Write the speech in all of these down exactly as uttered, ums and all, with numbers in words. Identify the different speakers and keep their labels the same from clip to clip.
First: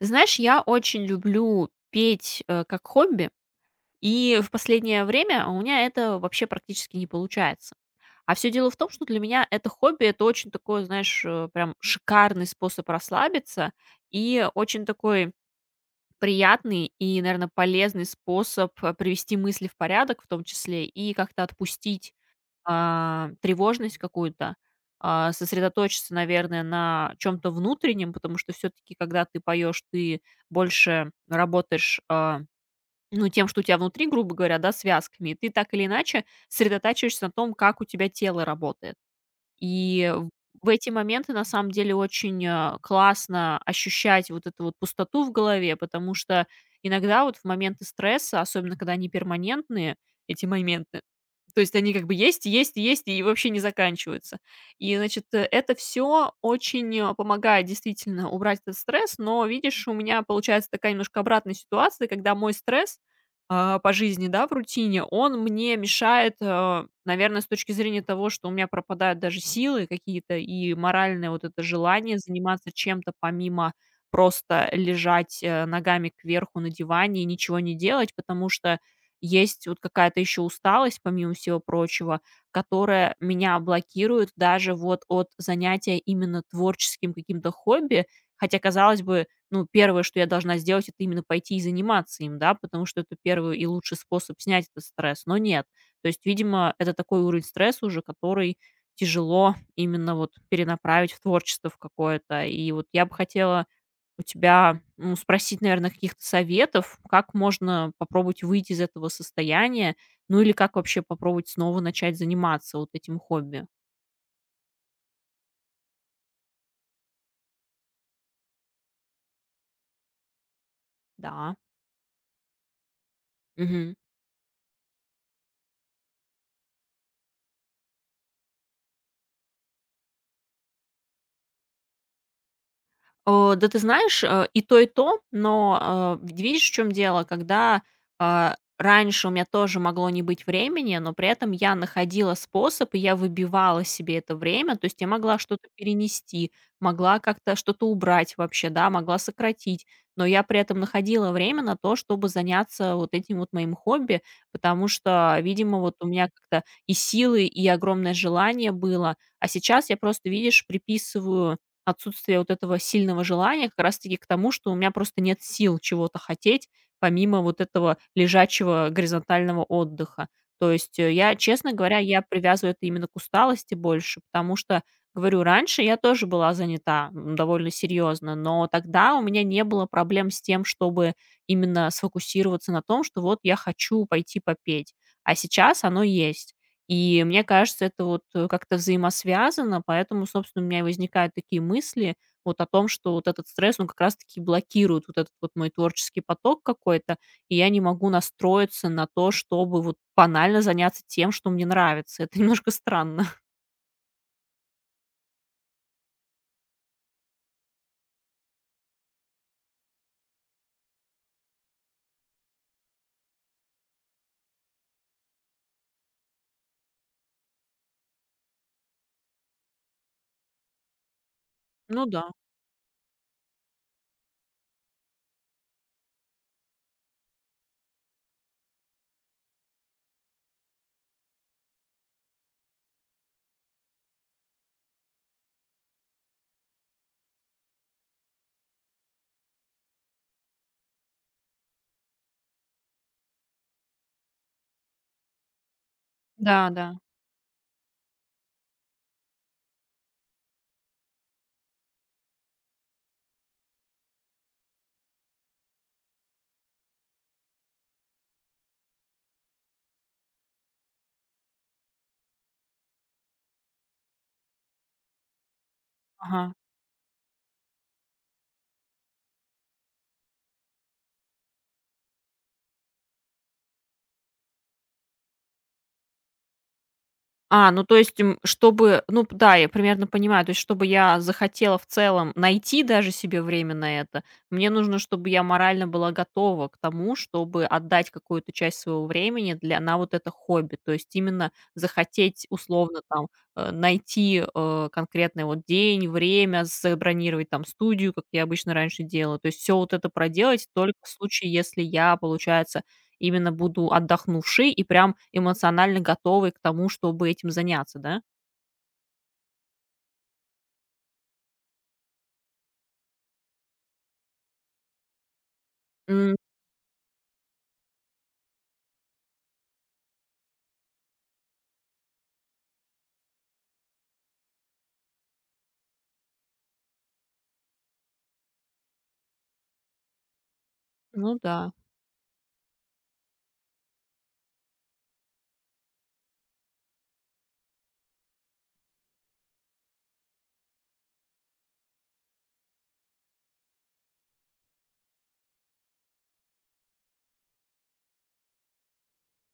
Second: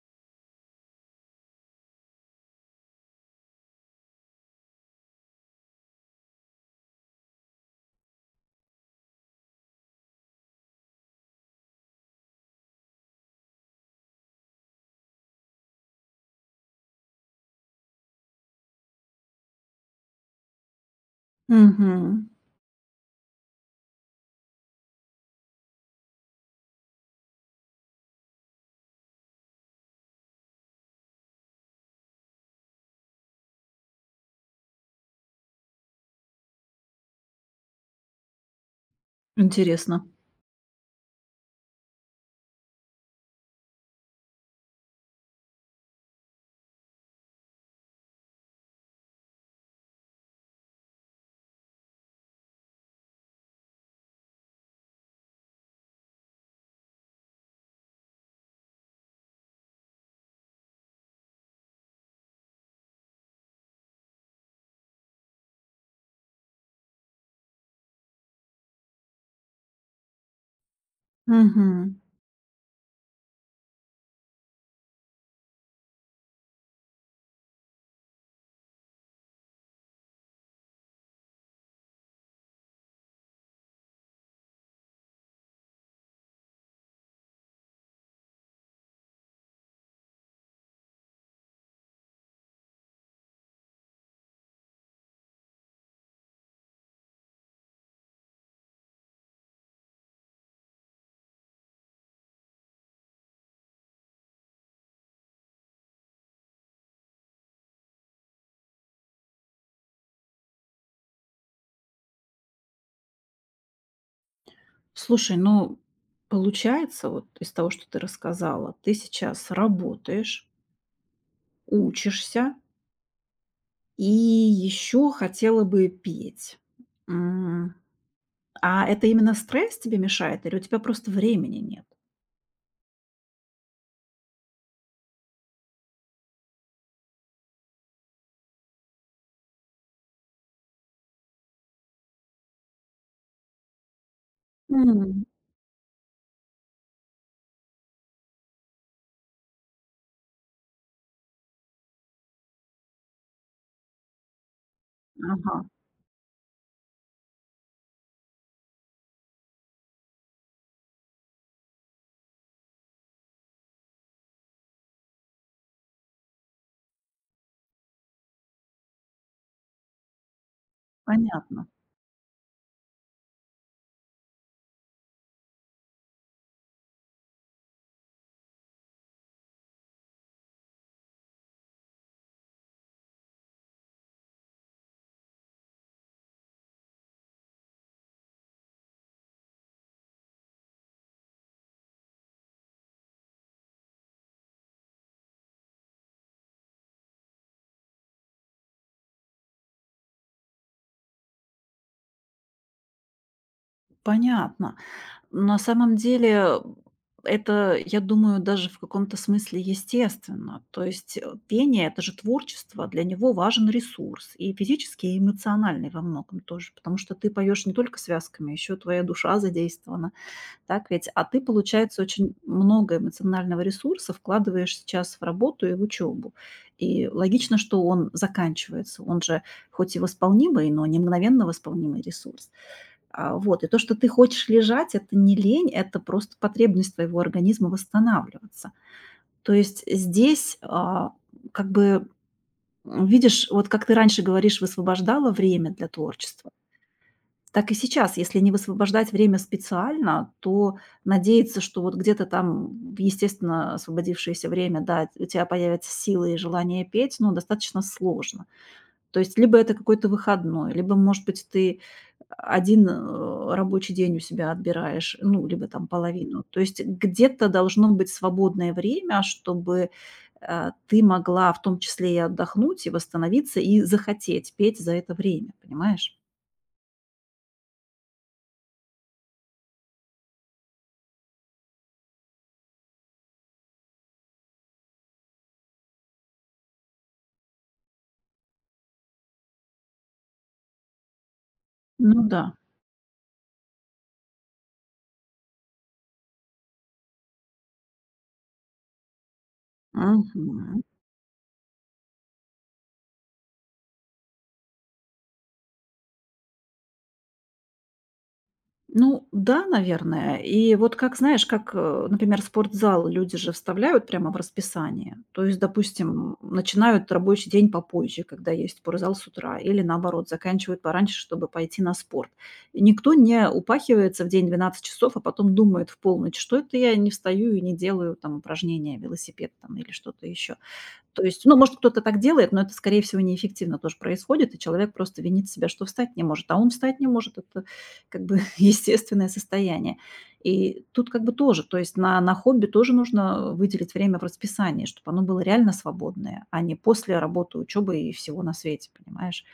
Speaker 1: Ты знаешь, я очень люблю петь, э, как хобби, и в последнее время у меня это вообще практически не получается. А все дело в том, что для меня это хобби, это очень такой, знаешь, э, прям шикарный способ расслабиться и очень такой приятный и, наверное, полезный способ э, привести мысли в порядок, в том числе и как-то отпустить
Speaker 2: Мгм.
Speaker 1: а, тревожность какую-то, а, сосредоточиться, наверное, на чем-то внутреннем, потому что все-таки, когда ты поешь, ты больше работаешь, а, ну, тем, что у тебя внутри, грубо говоря, да, связками, и ты так или иначе сосредотачиваешься на том, как у тебя тело работает.
Speaker 2: Интересно.
Speaker 1: И в в эти моменты, на самом деле, очень, а, классно ощущать вот эту вот пустоту в голове, потому что иногда вот в моменты стресса, особенно когда они перманентные, эти моменты, то есть они как бы есть, есть, есть и вообще не заканчиваются. И, значит, э, это все очень, а, помогает действительно убрать этот стресс, но, видишь, у меня получается такая немножко обратная ситуация, когда мой стресс а, по жизни, да, в рутине, он мне мешает, э, наверное, с точки зрения того, что у меня пропадают даже силы какие-то и моральное вот это
Speaker 2: Мгм.
Speaker 1: желание заниматься чем-то, помимо просто лежать э, ногами кверху на диване и ничего не делать, потому что есть вот какая-то еще усталость, помимо всего прочего, которая меня блокирует даже вот от занятия именно творческим каким-то хобби, хотя, казалось бы, ну, первое, что я должна сделать, это именно пойти и заниматься им, да, потому что это первый и лучший способ снять этот стресс. Но нет. То есть, видимо, это такой уровень стресса уже, который тяжело именно вот перенаправить в творчество в какое-то. И вот я бы хотела у тебя, ну, спросить, наверное, каких-то советов, как можно попробовать выйти из этого состояния, ну или как вообще попробовать снова начать заниматься вот этим хобби.
Speaker 2: Слушай, ну, получается, вот из того, что ты рассказала, ты сейчас работаешь,
Speaker 1: Да.
Speaker 2: учишься
Speaker 1: Мгм.
Speaker 2: и еще хотела бы петь. М, а это именно стресс тебе мешает или у тебя просто времени нет?
Speaker 1: Э, да ты знаешь, э, и то, и то, но, э, ведь видишь, в чем дело, когда, а, раньше у меня тоже могло не быть времени, но при этом я находила способ, и я выбивала себе это время. То есть я
Speaker 2: М.
Speaker 1: могла что-то перенести, могла как-то что-то убрать вообще, да, могла сократить, но я при этом находила время на то, чтобы заняться вот этим вот моим хобби, потому что,
Speaker 2: Ага,
Speaker 1: видимо, вот у меня как-то и силы, и огромное желание было. А сейчас я просто, видишь, приписываю отсутствие вот этого сильного желания как раз-таки к тому, что у меня просто нет сил чего-то хотеть, помимо вот этого лежачего горизонтального отдыха. То есть, э, я,
Speaker 2: понятно,
Speaker 1: честно говоря, я привязываю это именно к усталости больше, потому что, говорю, раньше я тоже была занята, м, довольно серьезно, но тогда у меня не было проблем с тем, чтобы именно сфокусироваться на том, что вот я хочу пойти попеть. А сейчас оно есть. И мне кажется, это вот, э, как-то взаимосвязано, поэтому, собственно, у меня и возникают такие мысли вот о том, что вот этот стресс, он как раз-таки блокирует вот этот вот мой творческий поток какой-то, и я не могу настроиться на то, чтобы вот банально заняться тем, что мне нравится. Это немножко странно.
Speaker 2: понятно. На самом деле, это, я думаю, даже в каком-то смысле естественно. То есть э, пение– это же творчество, для него важен ресурс и физический, и эмоциональный во многом тоже, потому что ты поешь не только связками, еще твоя душа задействована, так ведь? А ты, получается,
Speaker 1: Ну да.
Speaker 2: очень много эмоционального ресурса вкладываешь сейчас в работу и в учебу. И логично, что он заканчивается. Он же хоть и восполнимый, но не мгновенно восполнимый ресурс. А, вот. И то, что ты хочешь лежать, это не лень, это просто потребность твоего организма восстанавливаться. То есть здесь, а, как бы, м, видишь, вот как ты раньше говоришь, высвобождала время для творчества,
Speaker 1: Да, да.
Speaker 2: так и сейчас, если не высвобождать время специально, то надеяться, что вот где-то там, в естественно, освободившееся время, да, у тебя появятся силы и желание петь, ну, достаточно сложно. То есть либо это какой-то выходной, либо, может быть, ты один э, рабочий день у себя отбираешь, ну, либо там половину.
Speaker 1: Ага.
Speaker 2: То есть где-то должно быть свободное время, чтобы, э, ты могла в том числе и отдохнуть, и восстановиться, и захотеть петь за это время, понимаешь?
Speaker 1: А, ну то есть, м, чтобы, ну п да, я примерно понимаю, то есть, чтобы я захотела в целом найти даже себе время на это, мне нужно, чтобы я морально была готова к тому, чтобы отдать какую-то часть своего времени для на вот это хобби. То есть именно
Speaker 2: Ну да.
Speaker 1: захотеть условно там э, найти э, конкретный вот день, время, забронировать там студию, как я обычно раньше делала. То есть все вот это проделать
Speaker 2: Мгм.
Speaker 1: только в случае, если я, получается, именно буду отдохнувшей и прям эмоционально готовой к тому, чтобы этим заняться, да?
Speaker 2: Ну да, наверное. И вот как, знаешь, как, э, например, спортзал люди же вставляют прямо в расписание. То есть,
Speaker 1: М,
Speaker 2: допустим, начинают рабочий день попозже, когда есть спортзал с утра, или наоборот, заканчивают пораньше, чтобы пойти на спорт. И никто не упахивается в день двенадцать часов, а потом думает в полночь, что это я не встаю и не делаю там упражнения, велосипед там или что-то еще. То
Speaker 1: ну
Speaker 2: есть, ну,
Speaker 1: да.
Speaker 2: может, кто-то так делает, но это, скорее всего, неэффективно тоже происходит, и человек просто винит себя, что встать не может. А он встать не может, это как бы естественное состояние. И тут как бы тоже, то есть на, на хобби тоже нужно выделить время в расписании, чтобы оно было реально свободное, а не после работы, учебы и всего на свете, понимаешь?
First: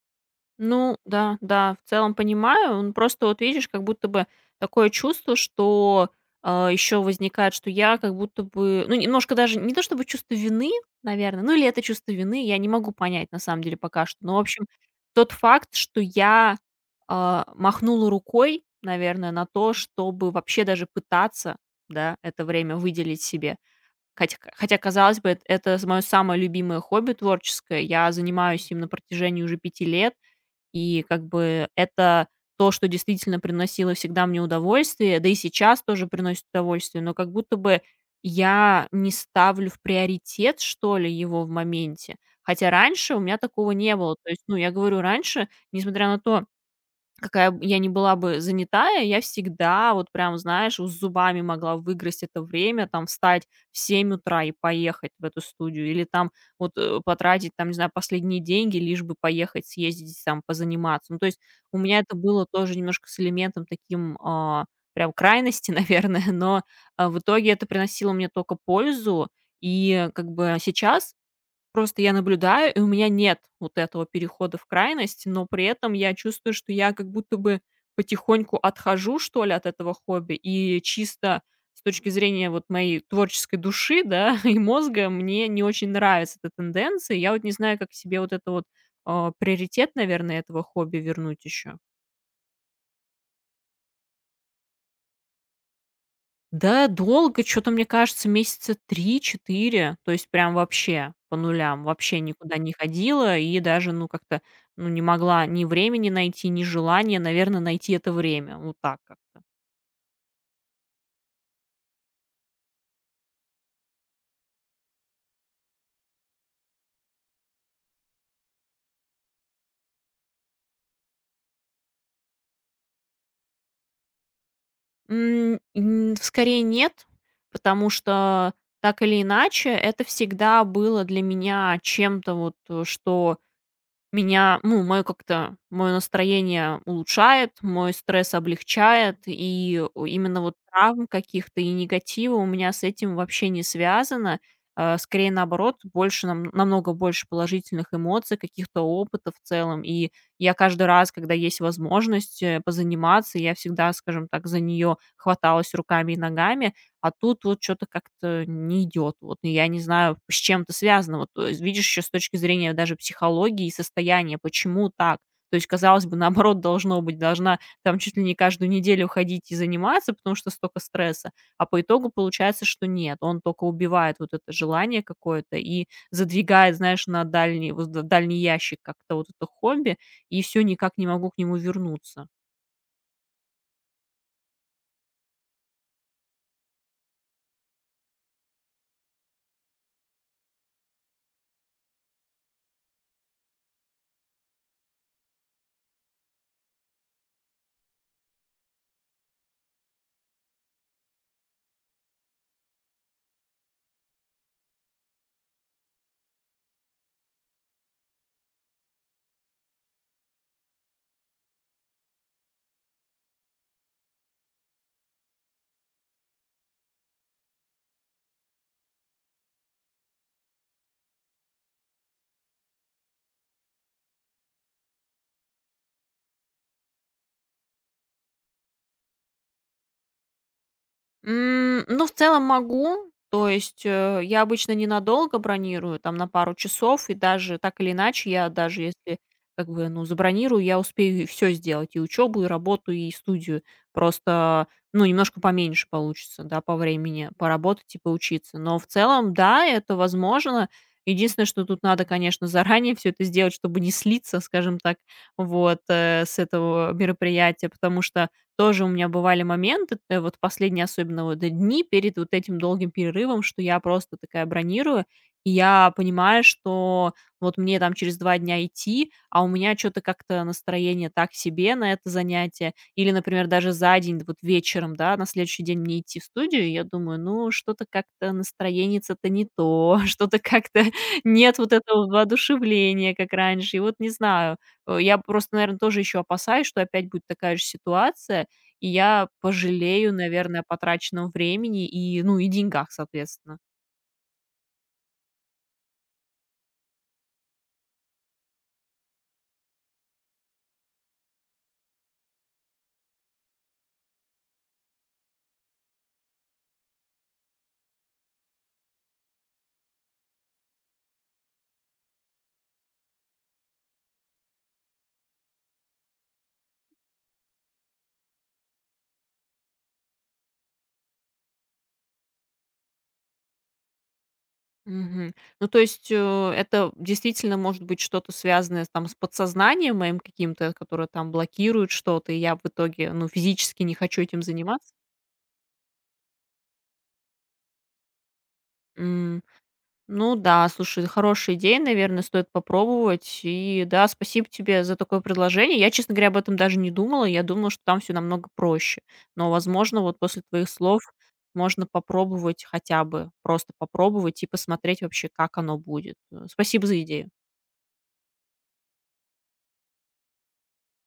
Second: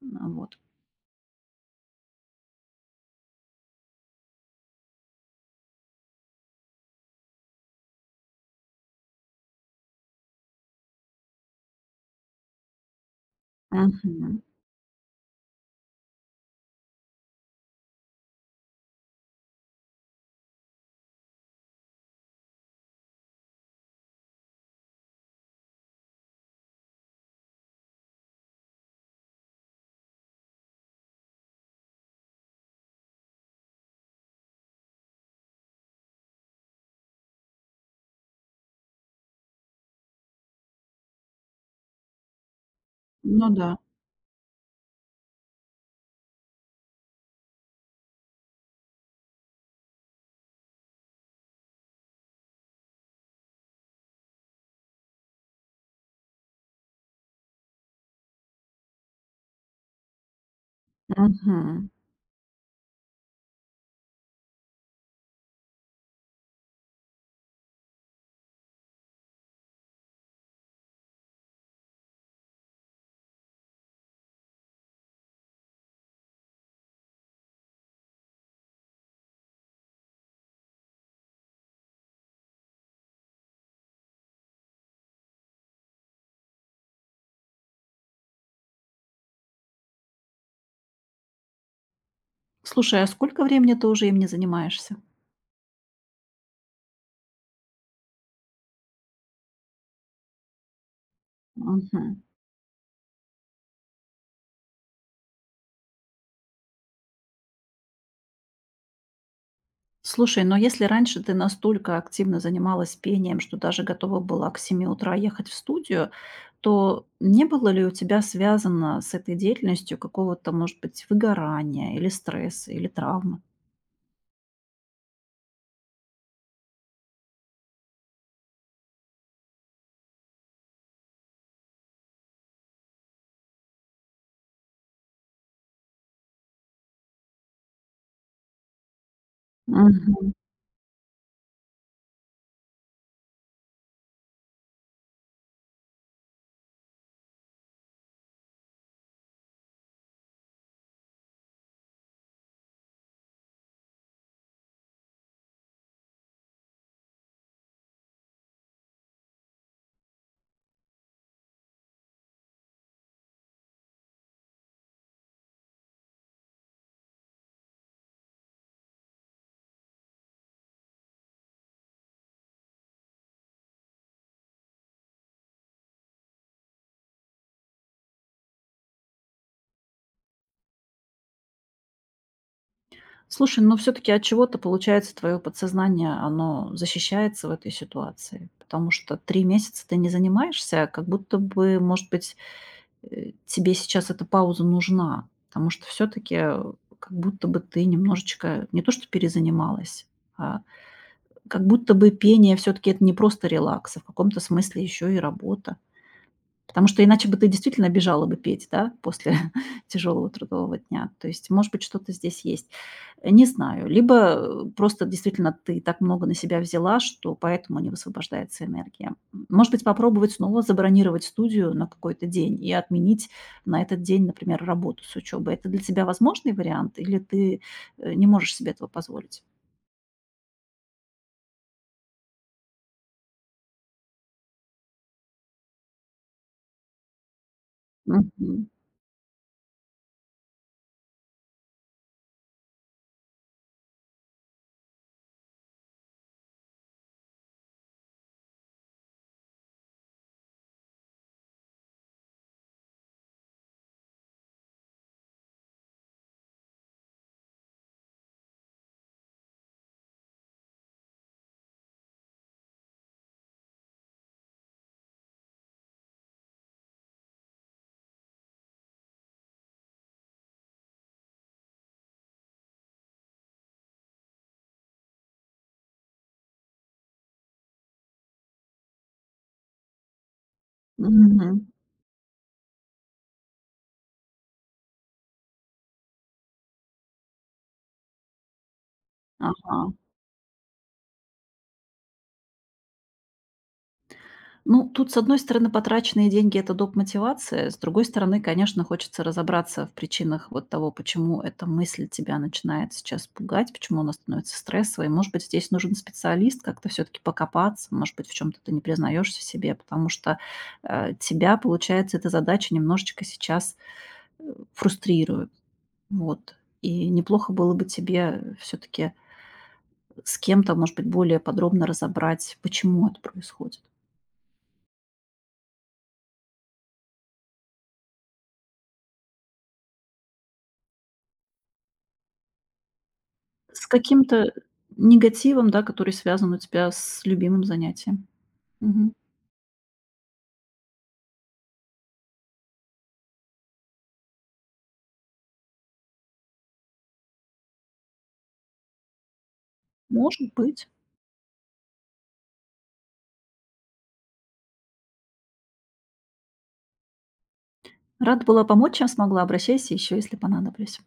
Speaker 2: Ну вот.
Speaker 1: Ну да, да, в целом понимаю. Ну, просто вот видишь, как будто бы такое чувство, что еще возникает, что я как будто бы, ну, немножко даже не то чтобы чувство вины, наверное, ну или это чувство вины, я не могу понять на самом деле пока что. Но, в
Speaker 2: Мгм.
Speaker 1: общем, тот факт, что я а, махнула рукой, наверное, на то, чтобы вообще даже пытаться, да, это время выделить себе. Хотя хотя, казалось бы, эт это мое самое любимое хобби творческое. Я занимаюсь им на протяжении уже пяти лет, и как бы это то, что действительно приносило всегда мне удовольствие, да и сейчас тоже приносит удовольствие, но как будто бы я не ставлю в приоритет, что ли, его в моменте. Хотя раньше у меня
Speaker 2: Ну да.
Speaker 1: такого не было. То есть, ну, я говорю, раньше, несмотря на то, какая б я ни была бы занятая, я всегда вот прям, знаешь, вот зубами могла выгрызть это время, там, встать в семь утра и поехать в эту студию или там вот, э, потратить, там, не знаю, последние деньги, лишь бы поехать, съездить там позаниматься. Ну, то есть у
Speaker 2: Мгм.
Speaker 1: меня это было тоже немножко с элементом таким, а, прям крайности, наверное, но, а, в итоге это приносило мне только пользу. И как бы сейчас просто я наблюдаю, и у меня нет вот этого перехода в крайность, но при этом я чувствую, что я как будто бы потихоньку отхожу, что ли, от этого хобби, и чисто с точки зрения вот моей творческой души, да, и мозга, мне не очень нравится эта тенденция. Я вот не знаю, как себе вот это вот а, приоритет, наверное, этого хобби вернуть еще.
Speaker 2: Слушай, а сколько времени ты уже им не занимаешься?
Speaker 1: Да, долго, что то мне кажется, месяца три-четыре, то есть прям вообще по нулям, вообще
Speaker 2: Мгм.
Speaker 1: никуда не ходила и даже, ну, как-то, ну, не могла ни времени найти, ни желания, наверное, найти это время. Вот так как-то.
Speaker 2: Слушай, но если раньше ты настолько активно занималась пением, что даже готова была к семи утра ехать в студию, то не было ли у тебя связано с этой деятельностью какого-то, может быть, выгорания или стресса, или травмы?
Speaker 1: М, н скорее нет, потому что так или иначе это всегда было для меня чем-то вот, э, что меня, ну, мое как-то, мое настроение улучшает, мой стресс облегчает, и у-
Speaker 2: Мгм.
Speaker 1: именно вот травм каких-то и негатива у меня с этим вообще не связано. Э, Скорее наоборот, больше, нам- намного больше положительных эмоций, каких-то опытов в целом. И я каждый раз, когда есть возможность э, позаниматься, я всегда, скажем так, за нее хваталась руками и ногами. А тут вот что то как-то не идет. Вот и я не знаю, с чем это связано. Вот, э, видишь, еще с точки зрения даже психологии и состояния, почему так? То есть, казалось бы, наоборот должно быть, должна там чуть ли не каждую неделю ходить и заниматься, потому что столько стресса, а по итогу получается, что нет, он только убивает вот это желание какое-то и задвигает, знаешь, на дальний, воз- дальний ящик как-то вот это хобби, и все никак не могу к нему вернуться.
Speaker 2: Слушай, но все-таки от чего-то, получается, твое подсознание, оно защищается в этой ситуации, потому что три месяца ты не занимаешься, как будто бы, может быть, э, тебе сейчас эта пауза нужна, потому что все-таки как будто бы ты немножечко не то что перезанималась, а как будто бы пение все-таки это не просто релакс, а в каком-то смысле еще и работа. Потому что иначе бы ты действительно бежала бы петь, да, после тяжелого трудового дня. То есть, может быть, что-то здесь есть. Э, не знаю. Либо, э, просто действительно ты так много на себя взяла, что поэтому не высвобождается энергия. М, может быть, попробовать снова забронировать студию на какой-то день и отменить на этот день, например, работу с учебой. Это для тебя возможный вариант или ты, э, не можешь себе этого позволить?
Speaker 1: М, ну, в целом могу. То есть, э, я обычно ненадолго бронирую, там на пару часов, и даже так или иначе, я
Speaker 2: Мгм.
Speaker 1: даже если как бы, ну, забронирую, я успею все сделать: и учебу, и работу, и студию. Просто, ну, немножко поменьше получится, да, по времени поработать и поучиться. Но в целом, да, это возможно. Единственное, что тут надо, конечно, заранее все это сделать, чтобы не слиться, скажем так, вот, э, с этого мероприятия, потому что тоже у меня бывали моменты, э, вот последние особенно вот дни перед вот этим долгим перерывом, что я просто такая бронирую, и я понимаю, что вот мне там через два дня идти, а у меня что то как-то настроение так себе на это занятие. Или, например, даже за день, вот вечером, да, на следующий день мне идти в студию, и я думаю, ну, что-то как-то настроение-то не то, что-то как-то нет
Speaker 2: Мгм.
Speaker 1: вот этого воодушевления, как раньше. И вот не знаю, э, я просто, наверное, тоже еще опасаюсь, что опять будет такая же ситуация, и я
Speaker 2: Ага.
Speaker 1: пожалею, наверное, о потраченном времени и, ну, и деньгах, соответственно.
Speaker 2: Ну, тут, с одной стороны, потраченные деньги– это доп. Мотивация, с другой стороны, конечно, хочется разобраться в причинах вот того, почему эта мысль тебя начинает сейчас пугать, почему она становится стрессовой. Может быть, здесь нужен специалист, как-то все-таки покопаться, может быть, в чем-то ты не признаешься себе, потому что э, тебя, получается, эта задача немножечко сейчас э, фрустрирует. Вот. И неплохо было бы тебе все-таки с кем-то, может быть, более подробно разобрать, почему это происходит.
Speaker 1: Мгм. Ну, то есть, э, это действительно может быть что-то связанное с там с подсознанием моим каким-то, которое там блокирует что-то, и я в итоге, ну, физически
Speaker 2: С
Speaker 1: не хочу этим
Speaker 2: каким-то
Speaker 1: заниматься?
Speaker 2: негативом, да, который связан у тебя с любимым занятием. Мгм.
Speaker 1: Ну да, слушай, хорошая идея, наверное, стоит попробовать. И да, спасибо тебе за такое предложение. Я, честно говоря, об этом даже не думала. Я думала, что там все намного проще. Но, возможно, вот после
Speaker 2: Может
Speaker 1: твоих
Speaker 2: быть.
Speaker 1: слов можно попробовать хотя бы, просто попробовать и посмотреть вообще, как оно будет. Э, Спасибо за идею.
Speaker 2: Рада была помочь, чем смогла. Обращайся еще, если понадоблюсь.